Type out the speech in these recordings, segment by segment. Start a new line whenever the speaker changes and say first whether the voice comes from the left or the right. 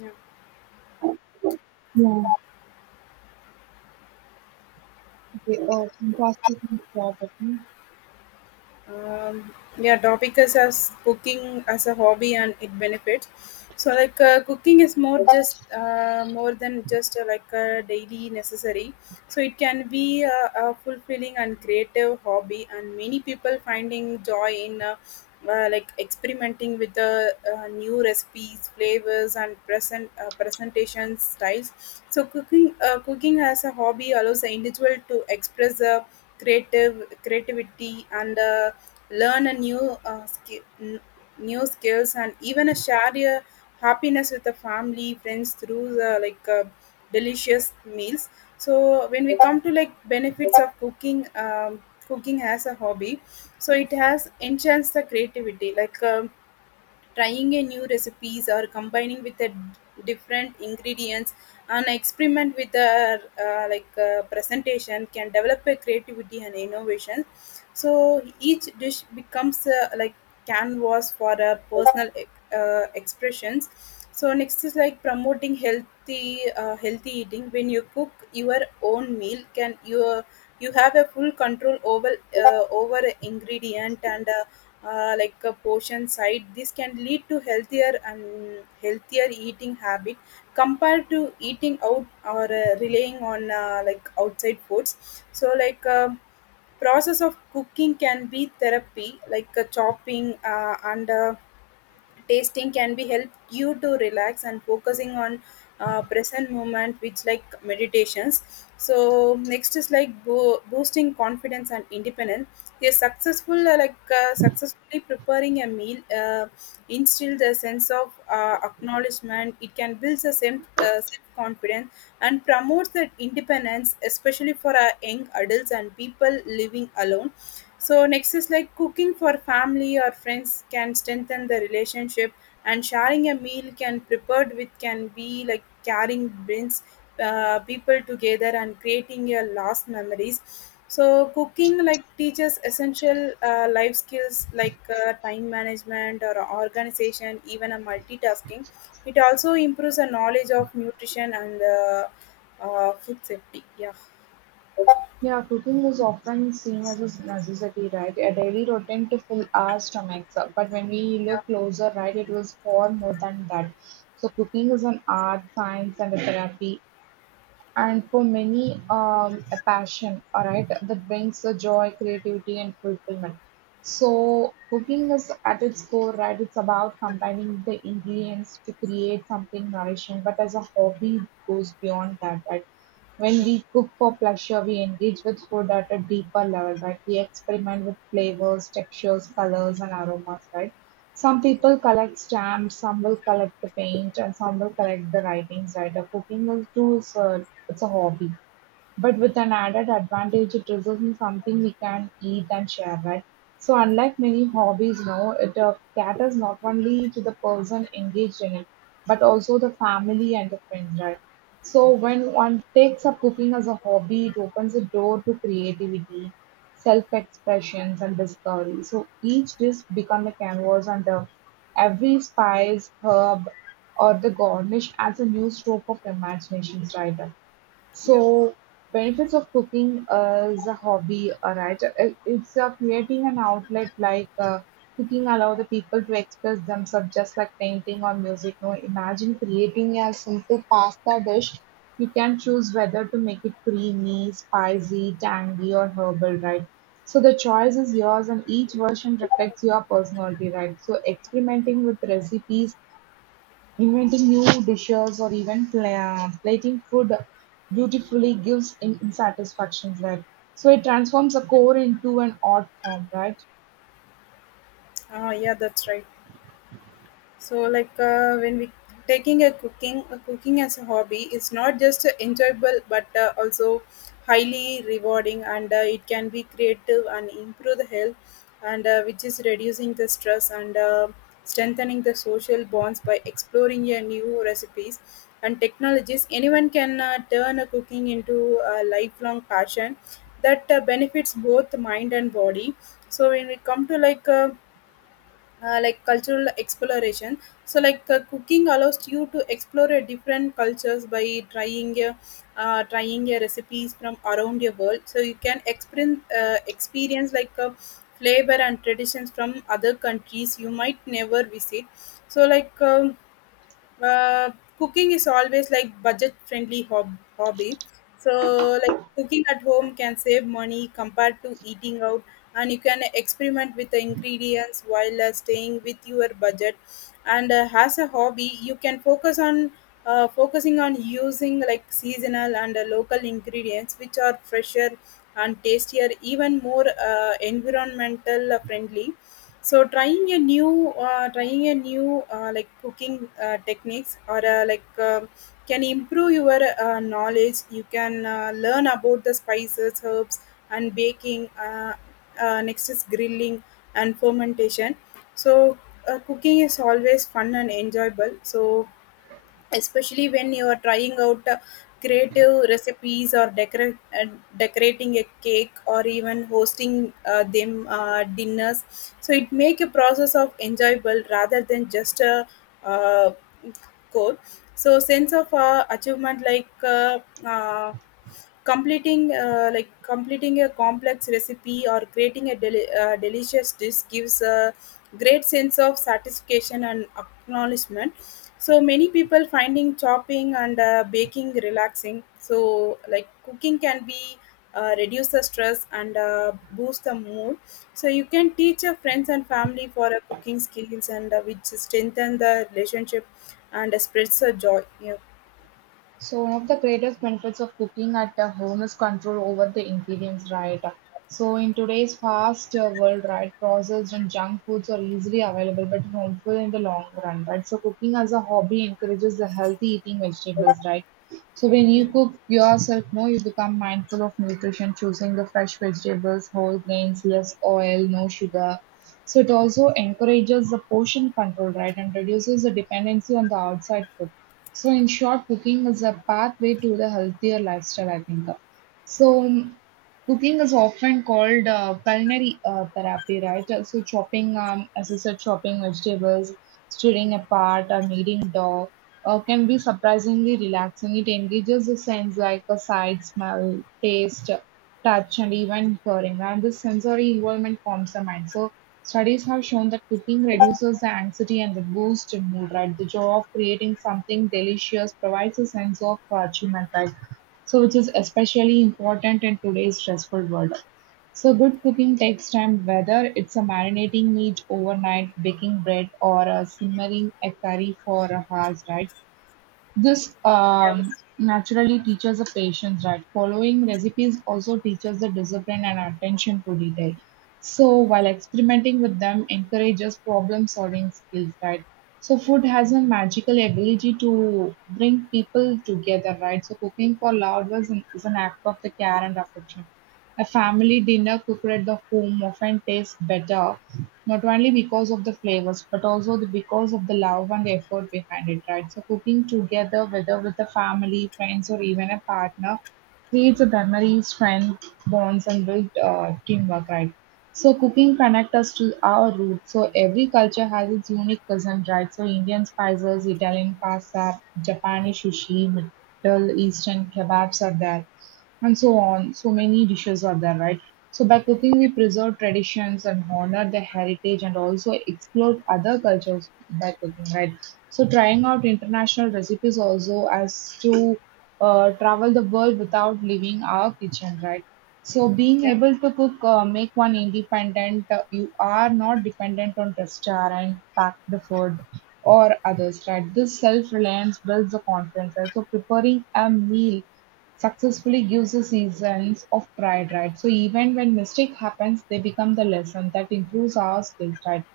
left: Yeah.
right: Yeah. Okay, fast we can start. Okay?
left: um, yeah, topic is as cooking as a hobby and it benefits. So like cooking is more just more than just like a daily necessary, so it can be a fulfilling and creative hobby, and many people finding joy in like experimenting with the new recipes, flavors and presentation styles. So cooking as a hobby allows the individual to express the creative creativity and learn a new skills and even a share your happiness with the family friends through the delicious meals. So when we come to like benefits of cooking, cooking as a hobby, so it has enhanced the creativity, like trying a new recipes or combining with the different ingredients, and experiment with the like presentation can develop a creativity and innovation. So each dish becomes like canvas for personal expressions. So next is like promoting healthy eating. When you cook your own meal, can you, you have a full control over over ingredient and like a portion side. This can lead to healthier eating habit compared to eating out or relying on like outside foods. So like process of cooking can be therapy, like chopping and tasting can be help you to relax and focusing on present moment, which like meditations. So next is like boosting confidence and independence. A successfully preparing a meal instill the sense of acknowledgement, it can build the self confidence and promotes that independence, especially for our young adults and people living alone. So next is like cooking for family or friends can strengthen the relationship, and sharing a meal can prepared with can be like carrying brings people together and creating your lost memories. So cooking like teaches essential life skills, like time management or organization, even a multitasking. It also improves the knowledge of nutrition and food safety. Yeah,
right: Yeah, cooking is often seen as a necessity, right? A daily routine to fill our stomachs up. But when we
left: yeah,
right: look closer, right, it was far more than that. So cooking is an art, science, and a therapy. And for many, a passion, all right, that brings the joy, creativity and fulfillment. So cooking is at its core, right? It's about combining the ingredients to create something nourishing, but as a hobby it goes beyond that, right? When
left: yeah,
right: we cook for pleasure, we engage with food at a deeper level, right? We experiment with flavors, textures, colors and aromas, right? Some people collect stamps, some will collect the paint, and some will collect the writings, right? Cooking is too. It's a hobby, but with an added advantage: it results in something we can eat and share, right? So unlike many hobbies, no, it caters not only to the person engaged in it, but also the family and the friends, right? So when one takes up cooking as a hobby, it opens a door to creativity, self-expressions and discovery. So each dish becomes a canvas, and every spice, herb or the garnish adds a new stroke of imaginations, right?
left: yeah.
right: So, benefits of cooking as a hobby, alright, it's creating an outlet. Like cooking allow the people to express themselves just like painting or music. No, imagine creating a simple pasta dish. You can choose whether to make it creamy, spicy, tangy, or herbal, right? So the choice is yours, and each version reflects your personality, right? So experimenting with recipes, inventing new dishes or even plating food beautifully gives him satisfaction, right? So it transforms a core into an art form, right?
left: Ah, yeah, that's right. So like when we taking a cooking as a hobby, it's not just enjoyable but also highly rewarding, and it can be creative and improve the health, and which is reducing the stress and strengthening the social bonds. By exploring your new recipes and technologies, anyone can turn a cooking into a lifelong passion that benefits both mind and body. So when we come to like cultural exploration, so like cooking allows you to explore a different cultures by trying your recipes from around your world, so you can experience like a flavor and traditions from other countries you might never visit. So like uh, cooking is always like budget friendly hobby. So like cooking at home can save money compared to eating out, and you can experiment with the ingredients while staying with your budget. And as a hobby, you can focus on focusing on using like seasonal and local ingredients, which are fresher and tastier, even more environmental friendly. So trying a new like cooking techniques or can improve your knowledge. You can learn about the spices, herbs and baking. Next is grilling and fermentation. So cooking is always fun and enjoyable, so especially when you are trying out creative recipes or decorating a cake or even hosting them dinners. So it make a process of enjoyable rather than just a uh, code. So sense of achievement, like uh, completing completing a complex recipe or creating a delicious dish gives a great sense of satisfaction and acknowledgement. So many people finding chopping and baking relaxing. So like cooking can be reduce the stress and boost the mood. So you can teach your friends and family for cooking skills, and which strengthen the relationship and spreads the joy. Yeah.
right: So one of the greatest benefits of cooking at the home is control over the ingredients, right? So in today's fast world, right, processed and junk foods are easily available but harmful in the long run, right? So cooking as a hobby encourages the healthy eating vegetables, right? So when
left: Yeah.
right: you cook yourself, no, you become mindful of nutrition, choosing the fresh vegetables, whole grains, less oil, no sugar. So it also encourages the portion control, right, and reduces the dependency on the outside food. So in short, cooking is a pathway to the healthier lifestyle, I think. So cooking is often called culinary therapy, right? So chopping, as I said, chopping vegetables, stirring apart, or kneading dough can be surprisingly relaxing. It engages the sense like a sight, smell, taste, touch, and even hearing. And this sensory involvement calms the mind. So studies have shown that cooking reduces the anxiety and the boost in mood, right? The joy of creating something delicious provides a sense of achievement, right? So, which is especially important in today's stressful world. So, good cooking takes time, whether it's a marinating meat overnight, baking bread, or a simmering a curry for hours, right? This
left: Yeah.
right: naturally teaches the patience, right? Following recipes also teaches the discipline and attention to detail. So while experimenting with them encourages problem solving skills, right? So food has a magical ability to bring people together, right? So cooking for loved ones is an act of the care and affection. A family dinner cooked at the home often tastes better, not only because of the flavors, but also because of the love and effort behind it, right? So, cooking together, whether with the family, friends, or even a partner, creates a memory, strength, bonds, and build teamwork, right? So, cooking connects us to our roots. So, every culture has its unique cuisine, right? So, Indian spices, Italian pasta, Japanese sushi, Middle Eastern kebabs are there, and so on. So many dishes are there, right? So by cooking, we preserve traditions and honor the heritage and also explore other cultures by cooking, right? So trying out international recipes also as to travel the world without leaving our kitchen, right? So being
left: Yeah.
right: able to cook, make one independent. You are not dependent on restaurant, packed the food or others, right? This self-reliance builds the confidence, right? So preparing a meal successfully gives the seasons of pride, right? So even when mistake happens, they become the lesson that improves our skills, right?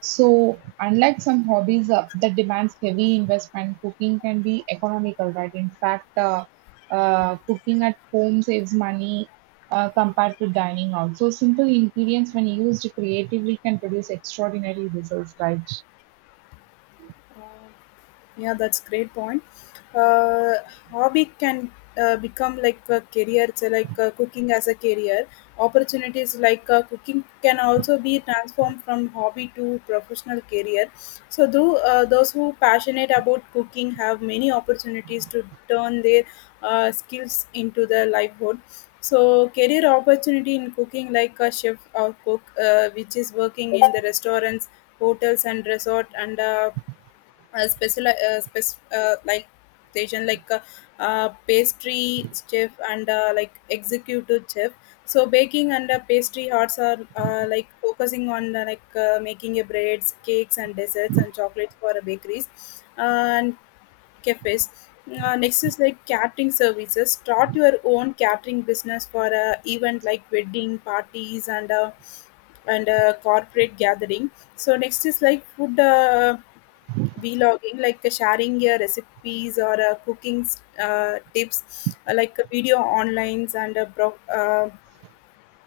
right: So unlike some hobbies that demands heavy investment, cooking can be economical, right? In fact, cooking at home saves money compared to dining out. So simple ingredients, when used creatively, can produce extraordinary results, right?
left: Yeah, that's great point. Uh, Hobby can become like a career, so like cooking as a career. Opportunities like cooking can also be transformed from hobby to professional career. So, though those who passionate about cooking have many opportunities to turn their skills into their livelihood. So, career opportunity in cooking, like a chef or cook, which is working in the restaurants, hotels, and resort, and special like station, like pastry chef and like executive chef. So baking and pastry arts are like focusing on making a breads, cakes and desserts and chocolates for bakeries and cafes. Next is like catering services. Start your own catering business for event like wedding parties and corporate gathering. So next is like food vlogging, like sharing your recipes or cooking tips, video onlines, and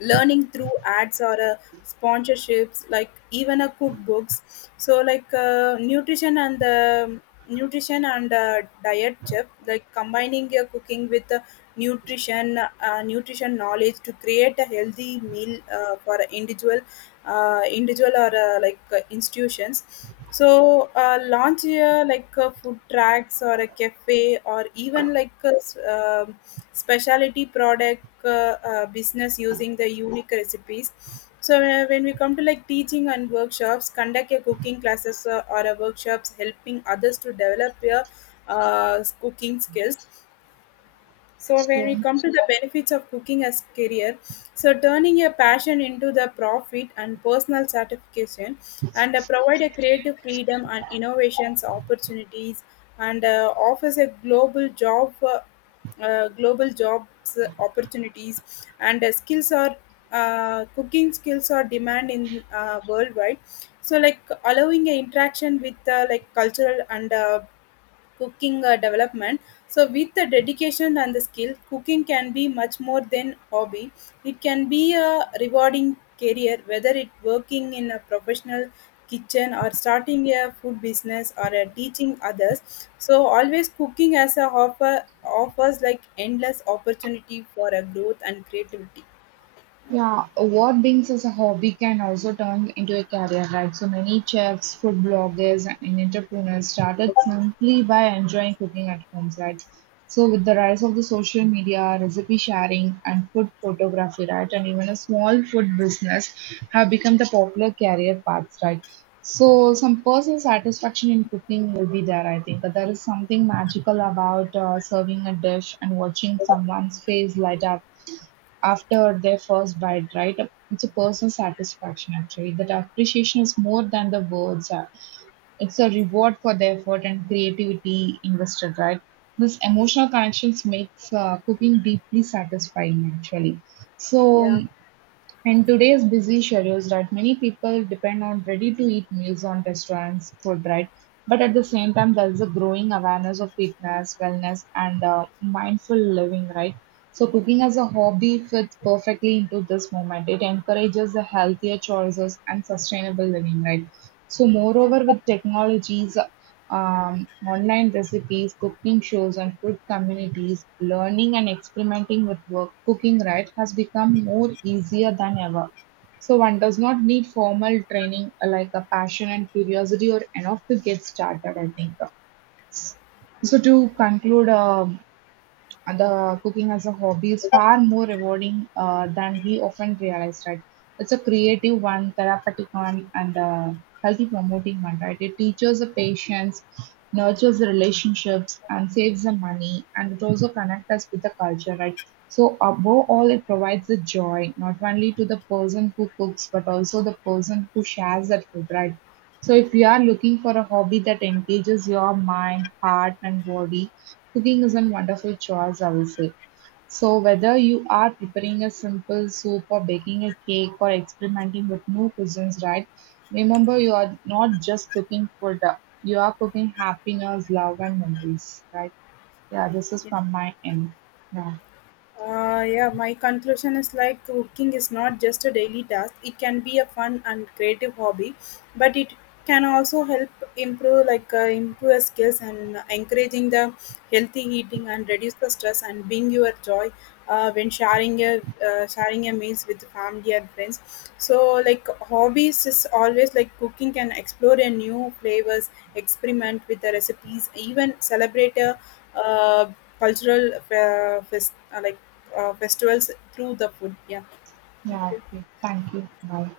left: learning through ads or sponsorships, like even a cookbooks. So like nutrition and diet chef, like combining your cooking with nutrition knowledge to create a healthy meal for an individual or institutions. So launch a like a food tracks or a cafe, or even like a specialty product business using the unique recipes. So when we come to like teaching and workshops, conduct a cooking classes or a workshops, helping others to develop your cooking skills. So when we
right: So
left: come to the benefits of cooking as career, so turning your passion into the profit and personal satisfaction, and provide a creative freedom and innovations opportunities, and offers a global jobs opportunities, and skills are cooking skills are demand in worldwide. So like allowing an interaction with like cultural and cooking development. So with the dedication and the skill, cooking can be much more than hobby. It can be a rewarding career, whether it working in a professional kitchen or starting a food business or teaching others. So always cooking as a offers like endless opportunity for a growth and creativity.
right: yeah, what brings as a hobby can also turn into a career, right? So many chefs, food bloggers, and entrepreneurs started simply by enjoying cooking at home, right? So with the rise of the social media, recipe sharing, and food photography, right, and even a small food business have become the popular career paths, right? So some personal satisfaction in cooking will be there, I think. But there is something magical about serving a dish and watching someone's face light up after their first bite, right? It's a personal satisfaction actually. That appreciation is more than the words are. It's a reward for the effort and creativity invested, right? This emotional connections makes cooking deeply satisfying actually. So
left: Yeah.
right: in today's busy schedules, right, many people depend on ready-to-eat meals on restaurants food, right? But at the same time, there is a growing awareness of fitness, wellness, and mindful living, right? So cooking as a hobby fits perfectly into this moment. It encourages the healthier choices and sustainable living, right? So
left: Yeah.
right: moreover, with technologies, online recipes, cooking shows, and food communities, learning and experimenting with work, cooking right has become more easier than ever. So one does not need formal training, like a passion and curiosity or enough to get started, I think. So to conclude, and the cooking as a hobby is far more rewarding than we often realize, right? It's a creative one, therapeutic one, and healthy promoting one, right? It teaches the patience, nurtures the relationships, and saves the money, and it also connects us with the culture, right? So above all, it provides the joy not only to the person who cooks, but also the person who shares that food, right? So if you are looking for a hobby that engages your mind, heart, and body, cooking is a wonderful choice, I will say. So, whether you are preparing a simple soup or baking a cake or experimenting with new cuisines, right? Remember, you are not just cooking food, you are cooking happiness, love, and memories, right? Yeah, this is from my end. Yeah,
left: Yeah, my conclusion is like cooking is not just a daily task. It can be a fun and creative hobby, but it can also help improve, like improve your skills and encouraging the healthy eating, and reduce the stress and bring your joy when sharing your meals with family and friends. So like hobbies is always like cooking can explore a new flavors, experiment with the recipes, even celebrate a uh, cultural festivals through the food. Yeah.
right: yeah.
left: Okay.
right: okay. Thank you. Bye.